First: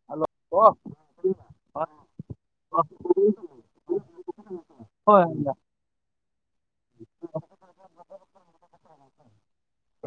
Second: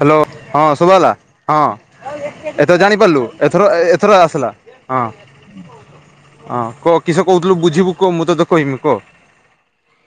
Hello ହଁ ସୁଭାଲା ଏଇଟା ହଁ ଏଥର ଜାଣିପାରିଲୁ କହୁଥିଲି ଏଥର ଏଥର ଆସିଲା ହଁ ନା ହଁ କହ କିସ କହୁଥିଲୁ ବୁଝିବୁ କହ ମୁଁ ତତ କହମି କହ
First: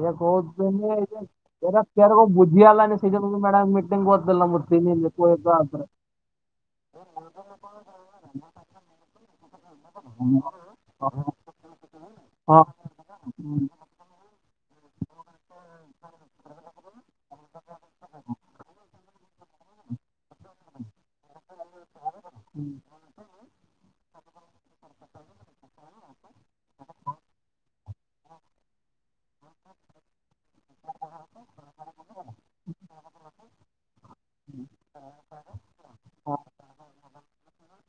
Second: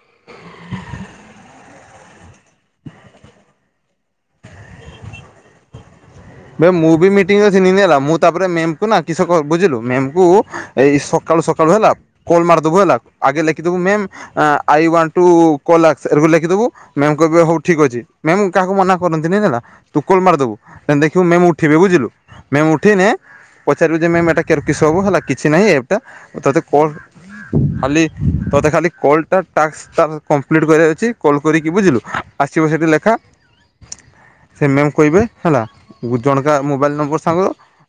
ଏୟା କହୁଥିନି ଏଇଥି ପାଇଁ ଏରା କୋର ବୁଝି ହେଲାନି ସେ ସଜନ ମ୍ୟାଡାମ ମିଟିଙ୍ଗ ଗଉଦଲ ମର୍ତି ଲ [unintelligible] ଭାଇ ମୁଁ ବି ମିଟିଂ ଅଛି ନିେ ହେଲା ମୁଁ ତାପରେ ମେ କୁନା କିଷକ ବୁଝିଲୁ ମେମ୍ କୁ ହଁ ଏଇ ସକାଳୁ ସକାଳୁ ହେଲା କଲ ହଁ ମାରିଦବୁ ହେଲା ଆଗେ ଲେଖିଦବୁ ମେମ୍ ଆ ଆଇ ଓନେଟ୍ ଟୁ [unintelligible] ରୁ ଲେଖିଦବୁ ମ୍ୟମ୍ କହିବ ହଉ ଠିକ ଅଛି ମ୍ୟମ୍ କାହାକୁ ମନା କରନ୍ତି ନାଇଁଲା ତୁ କୋଲ୍ମାରିଦବୁ ଦେଖିବୁ ମେମ୍ ଉଠିବେ ବୁଝିଲୁ ମେମ୍ ଉଠେଇନେ ପଚାରିବୁ ଯେ ମେମେ ଏଟା କେର କିସ ହବୁ ହେଲା କିଛି ନାହିଁ ଏଇଟା ତୋତେ କଣ ଖାଲି ତୋତେ ଖାଲି କଲଟା ଟାସ୍କ ତା କମ୍ପ୍ଲିଟ କରିବାର ଅଛି କଲ୍ କରିକି ବୁଝିଲୁ ଆସିବ ସେଇଠି ଲେଖା ସେ ମ୍ୟମ୍ କହିବେ ହେଲା ଜଣକା ମୋବାଇଲ୍ ନମ୍ବର ସାଙ୍ଗ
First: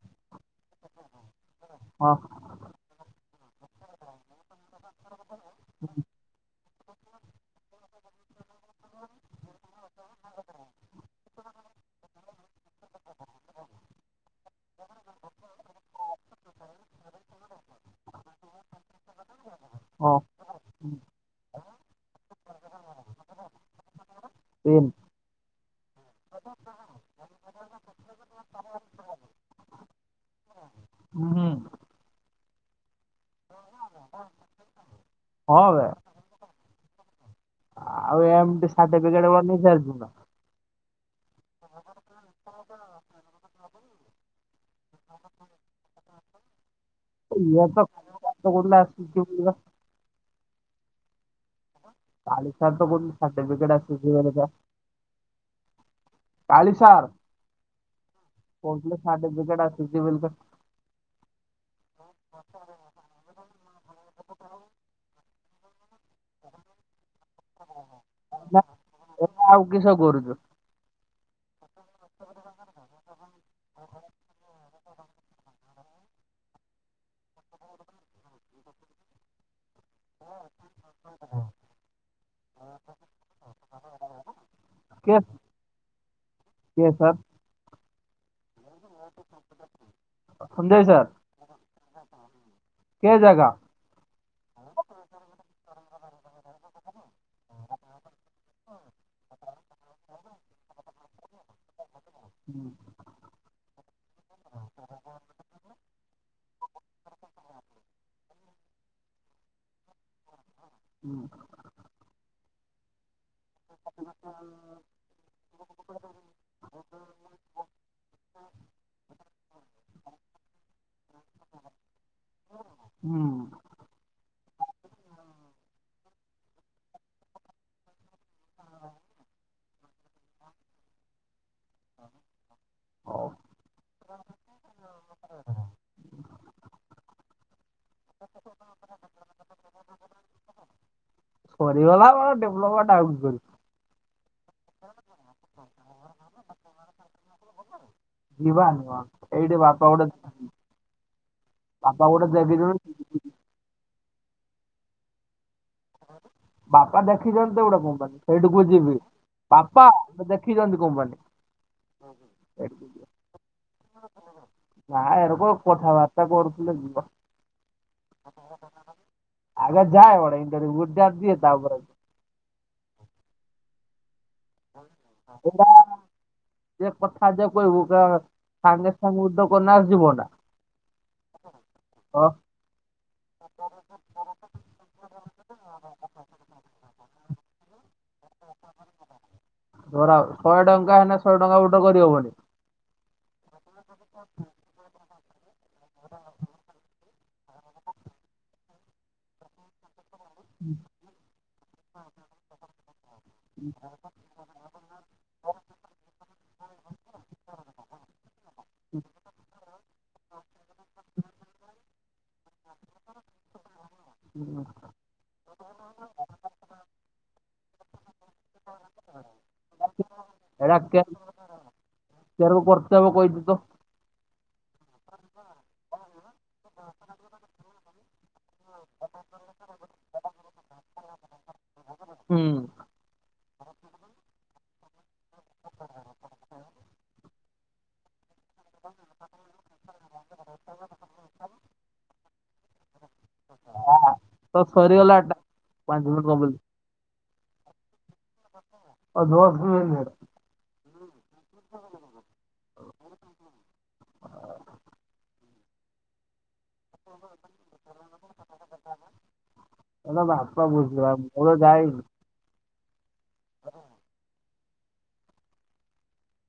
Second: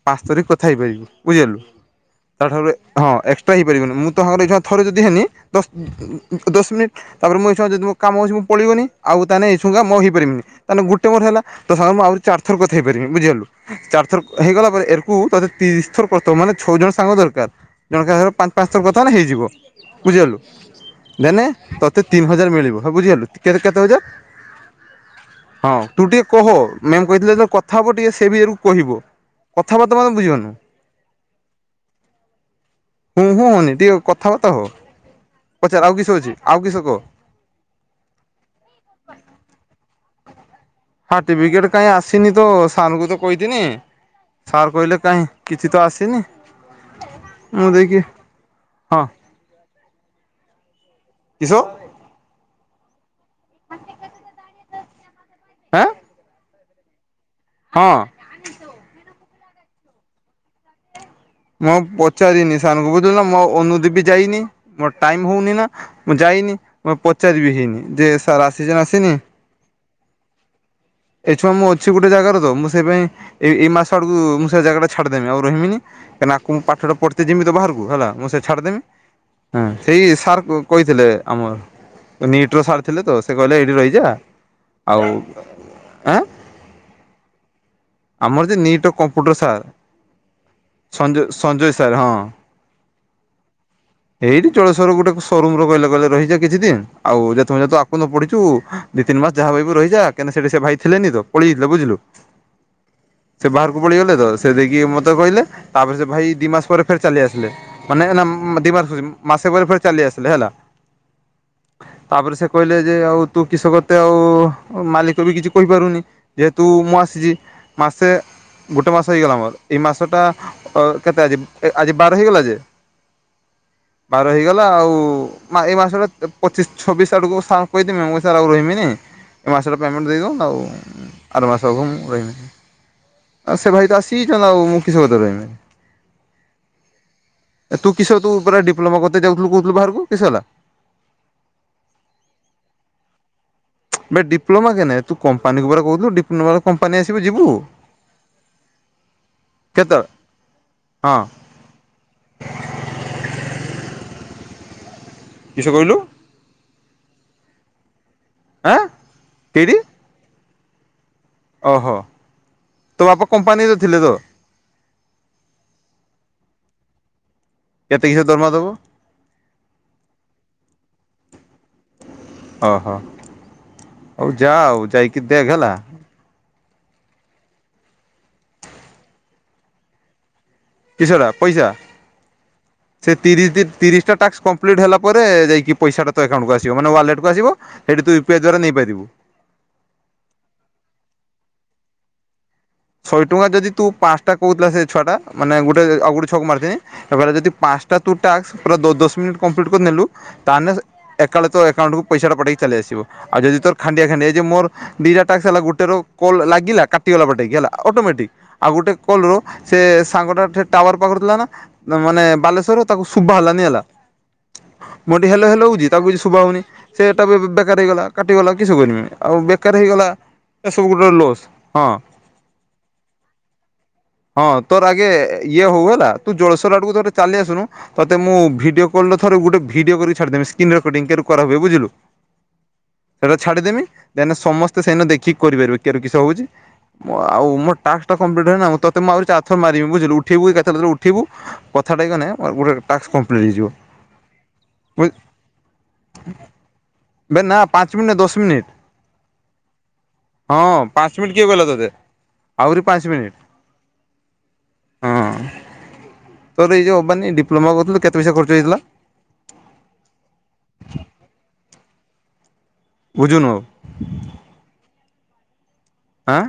ପାଞ୍ଚ ତରଖ କଥା ହେଇପାରିବୁ ବୁଝିଲୁ ହ ତାଠାରୁ ହଁ ଏକ୍ସଟ୍ରା ହେଇପାରିବନି ମୁଁ ତ ତାଙ୍କର ଏ ଥରେ ଯଦି ହେନି ଦଶ ଦଶ ମିନିଟ୍ ତାପରେ ମୁଁ ଏଇଶୁ ନା ଯଦି ମୋ କାମଅଛି ମୁଁ ପଳିଗନି ଆ ତାହେଲେ ଏଇସୁାଁହେଇପାରିବିନି ତାହେଲେ ଗୋଟେ ମୋର ହେଲା ତ ସାଙ୍ଗରେ ମୁ ଆହୁରି ଚାରି ଥର କଥା ହେଇପାରିବି ବଝିଗଲୁ ଚାରି ଥର ହେଇଗଲା ପରେ ଏରକୁ ତେ ତିରିଶ ଥର କରି ମାନେ ଛଅ ଜଣ ସାଙ୍ଗ ଦରକାର ଜଣଙ୍କର ପାଞ୍ଚ ପାଞ୍ଚ ଥର କଥା ହେଲେ ହେଇଯିବ ହଁ ବୁଝିଗଲୁ ଦେନେ ତୋତେ ତିନି ହଜାର ମିଳିବ ହ ବୁଝିଗଲୁ କେ କେତେ ହଜାର ସେ [unintelligible] ହଁ ତୁ ଟିକେ କହ ମ୍ୟମ କହିଥିଲେ ତ କଥା ହେବ ଟିକେ ସେ ବିଇଏରୁ କହିବ କଥାବାର୍ତ୍ତା ମାନେ ବୁଝିପାରୁନୁ। ହୁଁ ହୁଁ। ହୁଁ ହୁଁ ହୋନି ଟିକେ କଥାବାର୍ତ୍ତା ହୋଅ ହଁ ବେ ପଚାର ଆଉ କିସ ଅଛି। ଆଉ କିସ କହ? ଆଉ ଏମିତି ଶାଠି ପିକେଟ୍ ବନେଚାଲି ଥିବ। ହଁ ସାର୍ଟିଫିକେଟ କାଇହିଁ ଆସିନି ତ ସାରଙ୍କୁ ତ କହିଥିନି। ସାର୍ କହିଲେ କାହିଁ କିଛି ତ ଆସିନି। ଇଏ ମୁଁ ତ ଦେଇକି କୋଉ ଦିନ ହଁ ଆସିଥିବ ବୁଝିଲ। କିସ ଚାଲିଠାରୁ ତ କୋଚନ୍ତି ସର୍ଟିଫିକେଟ ଆସିଛି ଭାରିତ। ଆଁ ର୍କାଳି ସାର୍। ହଁ। କୋଉଥିଲେ ସାର୍ଟଟିଫିକେଟ ଆଛି ବୋଲିତ। ମୁଁ ପଚାରିନି ସାର୍ ଙ୍କୁ ବୁଝିଲ ନା ମୋ ଅନୁଦେଇ ବି ଯାଇନି ମୋର ଟାଇମ ହୋଉନାଇଁ ନା। ମୁଁ ଯାଇନି ମୁଁ ପଚାରି ସିମିତି ଯେ ସାର୍ ଆସିଛି ନା ଆସିନି। ଏଇଟା ଆଉ କିସ କରୁଛୁ? ଏଠୁ ଅଛୁ ଆମେ ଗୋଟେ ଜାଗାର ତ ମୁଁ ସେଇ ପାଇଁ ଏଇ ଏଇ ମାସ ଆଡକୁ ମୁଁ ସେ ଜାଗା ଟା ଛାଡିଦେମି ଆଉ ରହିବିନି। କାହିଁକି ନା ମୁଁ ଆକୁ ପାଠଟା ପଢିତେ ଜିମି ତ ବାହାରକୁ ହେଲା ମୁଁ ସେ ଛାଡ଼ିଦେମି ହଁ ସେଇ ସାର୍ କହିଥିଲେ ଆମର ନିଟ୍ ର ସାର୍ ଥିଲେ ତ ସେ କହିଲେ ଏଇଠି ରହିଯା ଆଉ କିଏ ଆଁ କିଏ ସାର୍? ଆମର ଯେ ନିଟ୍ ତ କମ୍ପୁଟର ସାର୍ ସଞ୍ଜୟ ସାର୍? ସଜୟ ସଜୟ ସାର ହଁ। ହଁ କିଏ ଜାଗା? ଏଇଠି ଜଳେସ୍ୱରେ ଗୋଟେ ସୋରୁମ ର କହିଲେ କହିଲେ ରହିଯା କିଛି ଦିନ ଆଉ ଯେହେତୁ ଆଗକୁ ନ ପଢିଛୁ ଦି ତିନି ମାସ ଯାହା ରହିବୁ ରହିଜା କାହିଁକିନା ସେ ଭାଇ ଥିଲେ ନି ତ ପଳେଇାଇଥିଲେ ବୁଝିଲୁ? ହୁଁ। ସେ ବାହାରକୁ ପଳେଇଗଲେ ତ ସେ ଦେଇକି ମତେ କହିଲେ ତାପରେ ସେ ଭାଇ ଦି ମାସେ ପରେ ଫେରେ ଚାଲି ଆସିଲେ। ମାନେ ନା ଦିମାସେ କୋଉଚି ମାସେ ପରେ ଫେରେ ଚାଲି ଆସିଲେ ହେଲା। ହୁଁ। ତାପରେ ସେ କହିଲେ ଯେ ଆଉ ତୁ କିସକରତେ ଆଉ ମାଲିକ ବି କିଛି କହିପାରୁନି। ଯେହେତୁ ମୁଁ ଆସିଛି ମାସେ ଗୋଟେ ମାସ ହେଇଗଲା ମୋର ଏଇ ମାସଟା କେତେ ଆଜି ଆଜି ବାର ହେଇଗଲା ଯେ? ହୁଁ। ବାର ହେଇଗଲା ଆଉ ଏଇ ମାସଟା ପଚିଶି ଛବିଶି ଆଡକୁ ସାରଙ୍କୁ କହିଦେମି ମୁଁ ସାରେ ଆଉ ରହମିନି ଏ ମାସର ପେମେଣ୍ଟ ଦେଇଦିଅନ୍ତୁ ଆଉ ଆର ମାସ ବେଳକୁ ମୁଁ ରହିବିନି। ହଉ ଆ ସେ ଭାଇ ତ ଆସିିଚି ଆଉ ମୁଁ କିଷ କତିରେ ରହିମି। ଏ ତୁ କିସ ତୁୁପରା ଡିପ୍ଲମା କରିତେ ଯାଉଥିଲୁ କହୁଥିଲୁ ବାହାରକୁ କିସ ହେଲା? ସରିଗଲା ଡେଭଲପମଣ୍ ଆଉଛି [unintelligible] ଇବେ ଡିପ୍ଲୋମା କେ ନଁ ତୁ କମ୍ପାନୀକୁ ପରା କହୁଥିଲୁ ଡି୍ପ୍ଳୋମାରୁ କମ୍ପାନୀ ଆିସିବ ଯିବୁ? ଯିବା ଜିବା ଏଇଠି ବାପା କେତେବେଳେ? ଗୋଟେ ଜାଗା ହଁ। ବାପା ଗୋଟେ ଦେଖିଛନ୍ତି। କିସ କହିଲୁ। ବାପା ଦେଖିଛନ୍ତି ଗୋଟେ କମ୍ପାନୀ ସେଇଠିକୁ ଆଁ ଯିବି କେଇଠି ବାପା ଦେଖିଛନ୍ତି କମ୍ପାନୀ। ଓହୋ ତୋ ବାପା କମ୍ପାନୀରେ ଥିଲେ ତ। ନା ଏର କ କଥାବାର୍ତ୍ତା କରୁଥିଲେ ଯିବା। କେତେ କିସ ଦରମା ଦବ? ଆଗେ ଯାଏ ଗୋଟେ ଇଣ୍ଟର୍ଭ୍ୟୁ ଗୋଟେ ଦିଏ ତା ପରେ ଓହୋ ହଉ ଯା ଆଉ ଯାଇକି ଦେଖ ହେଲା। ଏ କଥା ଯ କହିବୁ ସାଙ୍ଗେ ସାଙ୍ଗେ ଉଦ୍ୟ କନା ଯିବ ନା। କିସ ରା ପଇସା। ସେ ତିରିଶ ତିରିଶଟା ଟାସ୍କ କମ୍ପ୍ଲିଟ୍ ହେଲା ପରେ ଯାଇକି ପଇସାଟା ତ ଏକାଉଣ୍ଟକୁ ଆସିବ ମାନେ ୱାଲେଟ୍ କୁ ଆସିବ। ସେଠି ତୁୟଇିଇ ଦ୍ଵା ନେଇପାରିବୁ [unintelligible] ଧର ଶହେ ଟଙ୍କା ହେନେ ଶହେ ଟଙ୍କା ଉଡ୍ରୋ କରି ହବନି। ଶହେ ଟଙ୍କା ଯଦି ତୁ ପାଞ୍ଚଟା କହୁଥିଲା ସେ ଛୁଆଟା ମାନେ ଗୋଟେ ଆଉ ଗୋଟେ ଛୁଆକୁ ମାରିଦିଏ ଏ ଯଦି ପାଞ୍ଚଟା ପୁରା ଟାସ୍କ ଦଶ ମିନିଟି କଂପ୍ଲିଟ୍ କରିନେଲୁ ତାହେଲେ ଏକାଉଣ୍ଡ ତ ଏକାଉଣ୍ଟକୁ ପଇସାଟା ପଠେଇକି ଚାଲି ଆସିବ ଆଉ ଯଦି ତୋର ଖାଣ୍ଡିଆ ଖାଣ୍ଡିଆ ହେଇଯିବ ମୋର ଦିଟା ଟାକ୍ସ ହେଲା ଗୋଟେ ର କଲ୍ ଲାଗିଲା କାଟିଗଲା ପଟେଇକି ହେଲା। ଅଟୋମେଟିକ୍ ଆଉ ଗୋଟେ କଲର ସେ ସାଙ୍ଗଟା ଟାୱାର ପାଉନଥିଲା ନା ମାନେ ବାଲେଶ୍ଵର ତାକୁ ଶୁଭ ହେଲାନି ହେଲା। ହୁଁ। ମୁଁ ଏଠି ହେଲୋ ହେଲୋ ହେଉଛି ତାକୁ କିଛି ଶୁଭା ହେଉନି। ସେଟା ବି ବେକାର ହେଇଗଲା କାଟିଗଲା କିସୋ କରିବି ଆଉ ବେକାର ହେଇଗଲା। ଏଇଟା ଏସବୁ କେ ଗୋଟେ ଲସ୍ ହଁ କେର ବର୍ଷେ କହିଛୁ ତ। ହଁ ତୋର ଆଗେ ଇଏ ହଉ ହେଲା ତୁ ଜଳେଶର ଆଡକୁ ଥରେ ଚାଲି ଆସୁନୁ। ତତେ ମୁ ଭିଡିଓ କଲ ଥରେ ଗୋଟ ଭିଡିଓ କରିକ ଛାଡିଦବି ସ୍କ୍ରିିନ ରେକର୍ଡିଂ କେମିତି କରା ହଏ ବୁଝିଲୁ। ହୁଁ। ସେଇଟା ଛାଡିଦେମି ଦେନ ସମସ୍ତେ ସେଇନ ଦେଖିକି କରିପାରିବେ କିଶୋ ହଉଛି। ଆଉ ମୋ ଟାକ୍ସ ଟା କମ୍ପ୍ଲିଟ ଏଇନା ମୁଁ ତତେଁ ଆହୁ ଚାରିଥର ମାରିବି ବୁଝିଲି ଉଠିବୁ କେତେଟାରେ ଉଠିବୁ। କଥାଟା ହେଇଗନେ ଗୋଟେ ଟାସ୍କ କଂପ୍ଲିଟ୍ ହେଇଯିବ। ତ ସରିଗଲାଟା ପାଞ୍ଚ ମିନିଟ୍ କଂପ୍ଲିଟ୍। ବେ ନା ପାଞ୍ଚ ମିନିଟ ନୁହେଁ ଦଶ ମିନିଟ। ଆଉ [unintelligible] ହଁ ପାଞ୍ଚ ମିନିଟ୍ କିଏ କହିଲା ତୋତେ। ଆହୁରି ପାଞ୍ଚ ମିନିଟ୍। ହଁ ତୋର ଏଇ ଯେଉଁ ଅମ୍ବାନୀ ଡିପ୍ଲୋମା କରୁଥିଲୁ କେତେ ପଇସା ଖର୍ଚ୍ଚ ହେଇଥିଲା। ହେ ବାପା ବୁଝିଲ ମୁଁ କେବେ ଯାଇନି। ବୁଝୁନୁ। ଆଁ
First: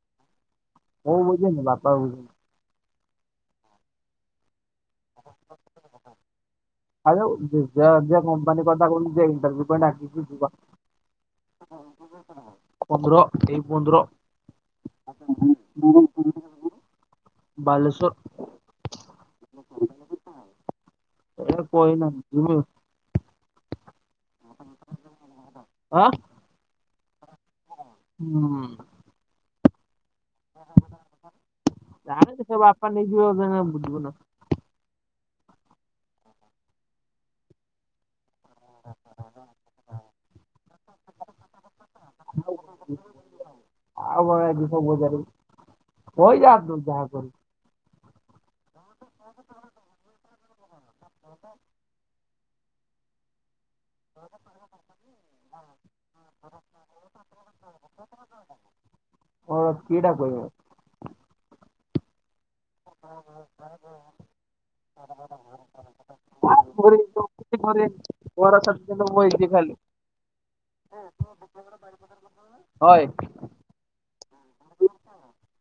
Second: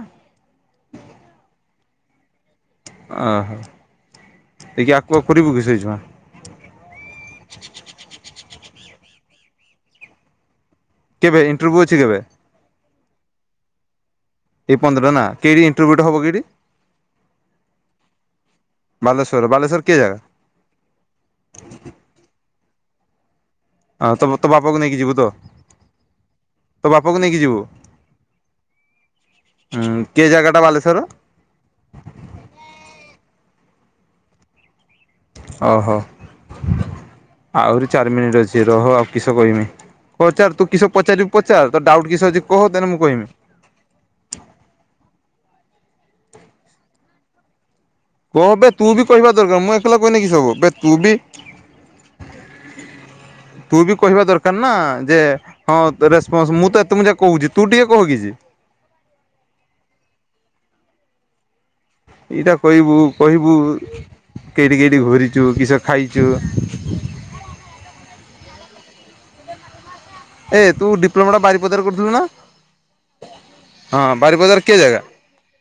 ମୁଁ ବୁଝେନି ବାପା ବୁଝନ୍ତି। ଓହୋ ଟିକେ ଆକୁଆ କରିବୁ କି ସେଇ ଛୁଆଁ। ଆ ଯିଏ କମ୍ପାନୀ କଥା କହୁଥିବ ସିଏ ଇଣ୍ଟର୍ଭ୍ୟୁ ପାଈଁ ଡାକିଛି କେବେ ଇଣ୍ଟରଭ୍ୟୁ ଅଛି କେବେ? ପନ୍ଦର ଏଇ ପନ୍ଦର। ଏଇ ପନ୍ଦର ନା କେଇଠି ଇଣ୍ଟରଭ୍ୟୁଟା ହବ କେଇଠି ବାଲେଶ୍ଵର। ବାଲେଶ୍ୱର ବାଲେଶ୍ଵର କି ଜାଗା। [unintelligible] ହଁ ତ ତୋ ବାପାକୁ ନେଇକି ଯିବୁ ତ? ହଁ। ତୋ ବାପାକୁ ନେଇକି ଯିବୁ? ହୁଁ କେ ଜାଗା ଟା ବାଲେଶ୍ଵର? ଜାଣିଛି ସେ ବାପା ନେଇଯିବେ ବୁଝି ପାରୁନ। ଓହୋ ଆହୁରି ଚାରି ମିନିଟ୍ ଅଛି ରହ ଆଉ କିସ କହିମି! ପଚାର ତୁ କିସ ପଚାରିବୁ ପଚାର ତ ଡାଉଟ କିସ ଅଛି କହ ଦେନେ ମୁଁ କହିମି। [unintelligible] କହବେ ତୁ ବି କହିବା ଦରକାର ମୁଁ ଏକଲା କହିନେ କିସ ହବ, ବେ ତୁ ବି ତୁ ବି କହିବା ଦରକାର ନା ଯେ ହଁ ରେପନ୍ସ ମୁଁ ତ ଏତେ ମୁଁ ଯା କହୁଛି ତୁ ଟିକେ କହ କିଛି। ହ କିଟା କହିବ? ଏଇଟା କହିବୁ କହିବୁ କେଇଠି କେଇଠି ଘୁରିଛୁ କିସ ଖାଇଛୁ। ଘୁରିବି କଣ? ଘରେ ବରଷା ଯେନ୍ତେ ବଇଚି ଖାଲି। ଏ ତୁ ଡିପ୍ଲୋମାଟା ବାରିପଦାରେ କରିଥିଲୁ ନା? ହଏ। ହଁ ବାରିପଦାର କେ ଜାଗା?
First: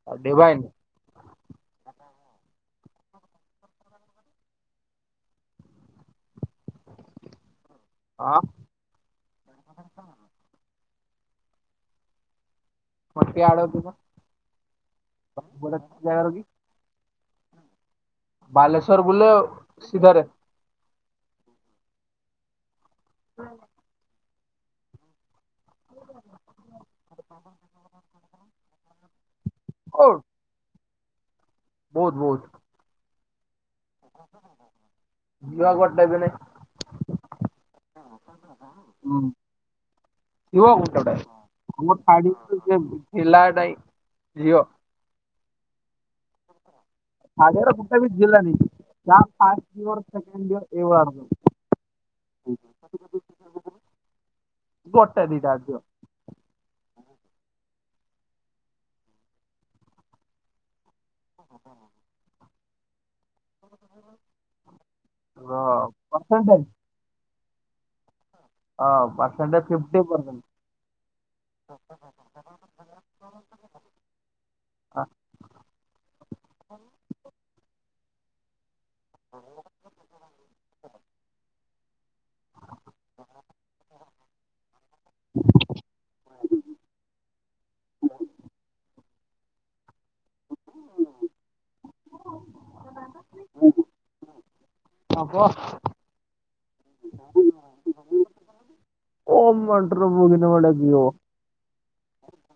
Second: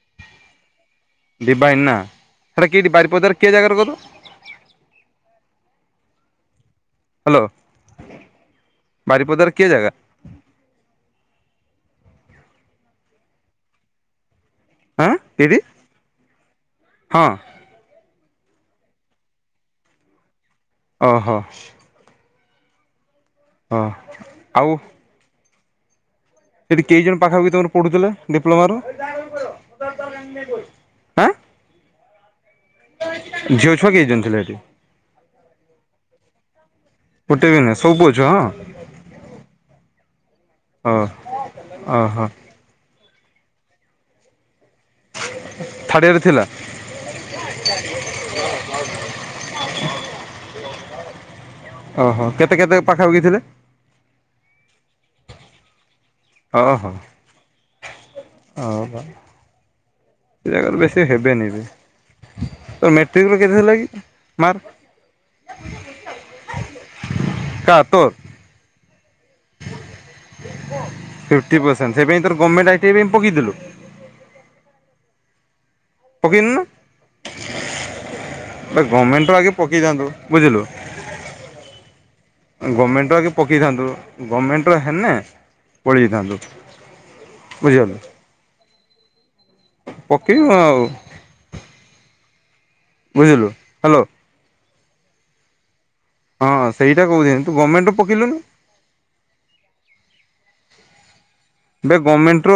ଆ ଡିଭାଇନ। ଡିଭାଇନ୍ ନା ସେଇଟା କେଇଠି ବାରିପଦାରେ କେ ଜାଗାରେ କରିଲୁ? ହ୍ୟାଲୋ ହଁ ବାରିପଦାରେ କେ ଜାଗା? ହଁ ଏଇଠି [unintelligible] ହଁ ବାଲେଶ୍ଵର ବୁଲ ସିଧାରେ। ଓହୋ! ହଁ ଆଉ ସେଠି କେଇ ଜଣ ପାଖା ପାଖି ତମର ପଢୁଥିଲେ ଡିପ୍ଲମାର? ଓ [inaudible] ବହୁତ ବହୁତ। ଝିଅ ଛୁଆ କେଇ ଜଣ ଥିଲେ ସେଠି? ଝିଅ ଗୋଟେ ବିି ନାଇ। ଗୋଟେ ବି ନାଇଁ ସବୁ ପୁଅ ଛୁଆ ହଁ! ଓ ଓହୋ [unintelligible] ଥାର୍ଡୟରରେ ଥିଲା? ଥାର୍ଡୟରରେ ଗୋଟେ ବି ଝିଲାନି। ଯାହା ଫାଷ୍ଟ ଇଅର ସେକେଣ୍ଡ ଇଅର ଏଇ ଭଳିଆ ଓହୋ କେତେ କେତେ ପାଖାପାଖି ଥିଲେ? ଗୋଟେ ଦିଟା ଟା ଝିଅ। ଓହୋ! ଓହୋ ସେ ଜାଗାରେ ବେଶୀ ହେବେନି ବି, ତୋ ମେ ଟ୍ରିକ୍ ରେ କେତେ ଥିଲା କି ମାର୍କ? ପରସେଣ୍ଟେଜ କାର୍ ତୋର୍? ହଁ percent fifty fifty percent percent. ସେଇ ପାଇଁ ତୋର ଗମେଣ୍ଟ୍ ଆ ଟି ଆଇ ପାଇଁ ପକେଇଥିଲୁ? ପକେଇ ନୁ ନା ଆବେ ଗମେଣ୍ଟ୍ ର ଆଗେ ପକେଇ ଥାନ୍ତୁ। ବୁଝିଲୁ। ଗମେଣ୍ଟ ର ଆଗେ ପକେଇଥାନ୍ତୁ ଗମେଣ୍ଟର ହେନେ ପଳେଇଯାଇଥାନ୍ତୁ ବୁଝିଗଲୁ। ପକେଇବୁ ଆଉ। ବୁଝିଲୁ ହ୍ୟାଲୋ ହଁ କହ। ହଁ ସେଇଟା କହୁଚି ତୁ ଗମେଣ୍ଟ୍ ର ପକେଇଲୁନି। ଗମେଣ୍ଟ୍ ର ମୁଁ ଯେମିତିଆ ଗୋଟେ [unintelligible] ଆବେ ଗମେଣ୍ଟ୍ ର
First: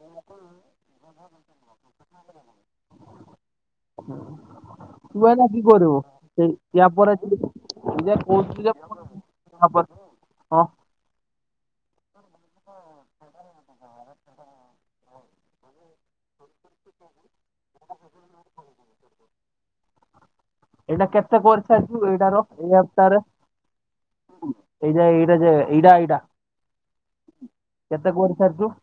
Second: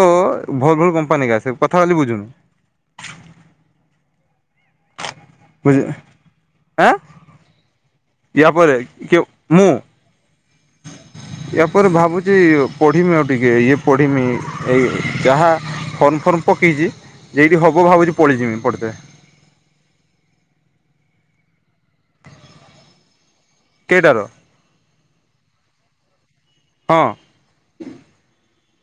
ଭଲ ଭଲ କମ୍ପାନୀ ଏକା ସେ କଥା ଖାଲି ବୁଝୁନୁ। ବୁଝି ଆଁ [unintelligible] ୟା ପରେ କିଏ ମୁଁ [unintelligible] ୟା ପରେ ଭାବୁଚି ପଢ଼ିମି ଆଉ ଟିକେ ଇଏ ପଢ଼ିମି ଏ ଯାହା ଫର୍ମ ଫର୍ମ ପକେଇଚି ଯେଇଠି ହବ ଭାବୁଚି ପଳେଇଯିମି ପଢିତେ। ଏଇନା କେତେ କରିସାରିଚୁ ଏଇଟାର ଏଇ ଆପ୍ ଟାରେ? କେଇଟାର? ଏଇ ଯା ଏଇଟା ଯେ ଏଇଟା ଏଇଟା। ହଁ। କେତେ କରି ସାରିଚୁ?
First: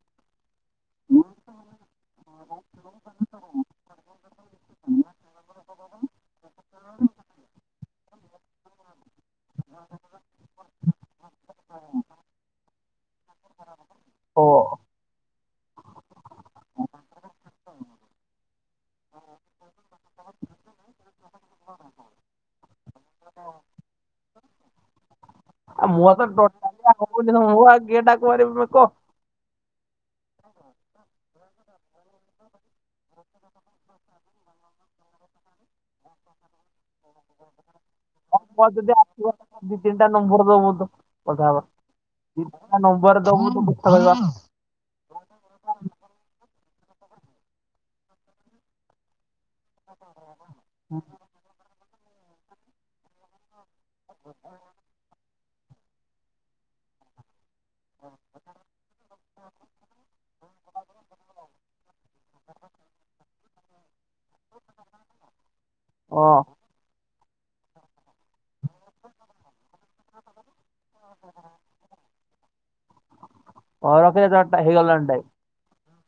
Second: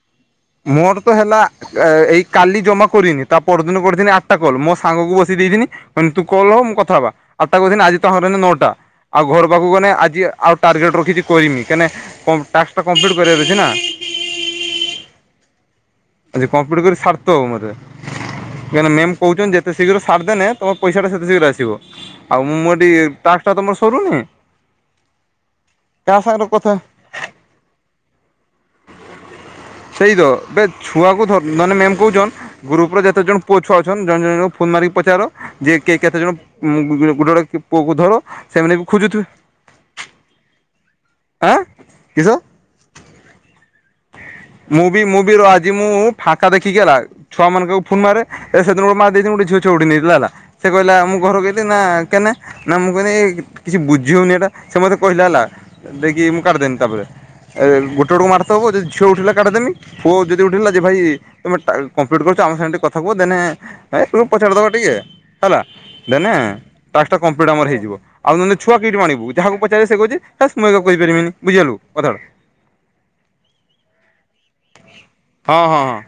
ମୋର ତ ହେଲା ଏ-ଏଇ କାଲି ଜମା କରିନି ତା ପରଦିନ କରିଥିନି ଆଠଟା କଲ ମୋ ସାଙ୍ଗକୁ ବସେଇ ଦେଇଥିନି [unintelligible] କଥା ମୁଁ ହବା [unintelligible] ଟା ଆଉ ଘର ପାଖକୁ ଗଲେ ଆଜି ଆଉ ଟାର୍ଗେଟ ରଖିଚି କରିମି କେନେ କଁ-ଟାକ୍ସ୍ ଟା କମ୍ପ୍ଲିଟ୍ କରିବାର ଅଛି ନା। ହୋ। ଆଜି କମ୍ପ୍ଲିଟ୍ କରି ସାରଥିବୁ [unintelligible] କାଇଁକିନା ମେମ୍ କହୁଚନ୍ତି ଯେତେ ଶୀଘ୍ର ସାରଦେନେ ତମ ପଇସା ଟା ସେତେ ଶୀଘ୍ର ଆସିବ। ଆଉ ମୁଁ ଏଠି ଟାସ୍କ୍ ଟା ତମର ସରୁନି। କାହା ସାଙ୍ଗରେ କଥା [unintelligible] ସେଇ ତ ବେ ଛୁଆକୁ [unintelligible] କହୁଛନ୍ ଗ୍ରୁପ୍ ର ଯେତେ ଜଣ ପୁଅ ଛୁଆ ଅଛନ୍ ଜଣ ଜଣଙ୍କୁ ଫୋନ୍ ମାରିକି ପଚାର। [unintelligible] ପୁଅକୁ ଧର। ହଁ ମୋର ସେମାନେ ବି ଯଦି ଖୋଜୁଥିବେ ଆସିବ ଦି ତିନିଟା ନମ୍ବର ଦବୁ ତ କଥା ଆଁ ହବା। କିସ [unintelligible] ମୁଁ ବି ମୁଁ ବି ର ଆଜି ମୁଁ ଫାଙ୍କା ଦେଖିକି ହେଲା ଛୁଆମାନଙ୍କୁ ଫୋନ୍ ମାରେ ଏ ସେଦିନ [unintelligible] [unintelligible] ସେ କହିଲା ମୁଁ ଘରକୁ କହିଲି ନା କେନେ ନା ମୁଁ କହିଲି କିଛି ବୁଝିହଉନି ଏଇଟା ସେ ମୋତେ କହିଲା ହେଲା ଦେଇକି ମୁଁ କାଟିିଦେନି ତାପରେ। [unintelligible] [unintelligible] ହଁ ଟାସ୍କ୍ ଟା କମ୍ପ୍ଲିଟ୍ ଆମର ହେଇଯିବ ଆଉ ନହଲେ ଛୁଆ [unintelligible] ଯାହାକୁ ପଚାରିଲେ ସେ କହୁଚି ହେସ୍ ମୁଁ ଏବେ କରିପାରିବିନି ବୁଝିଗଲୁ କଥାଟା। ଅରଖ [unintelligible] ହଁ ହଁ ହଁ।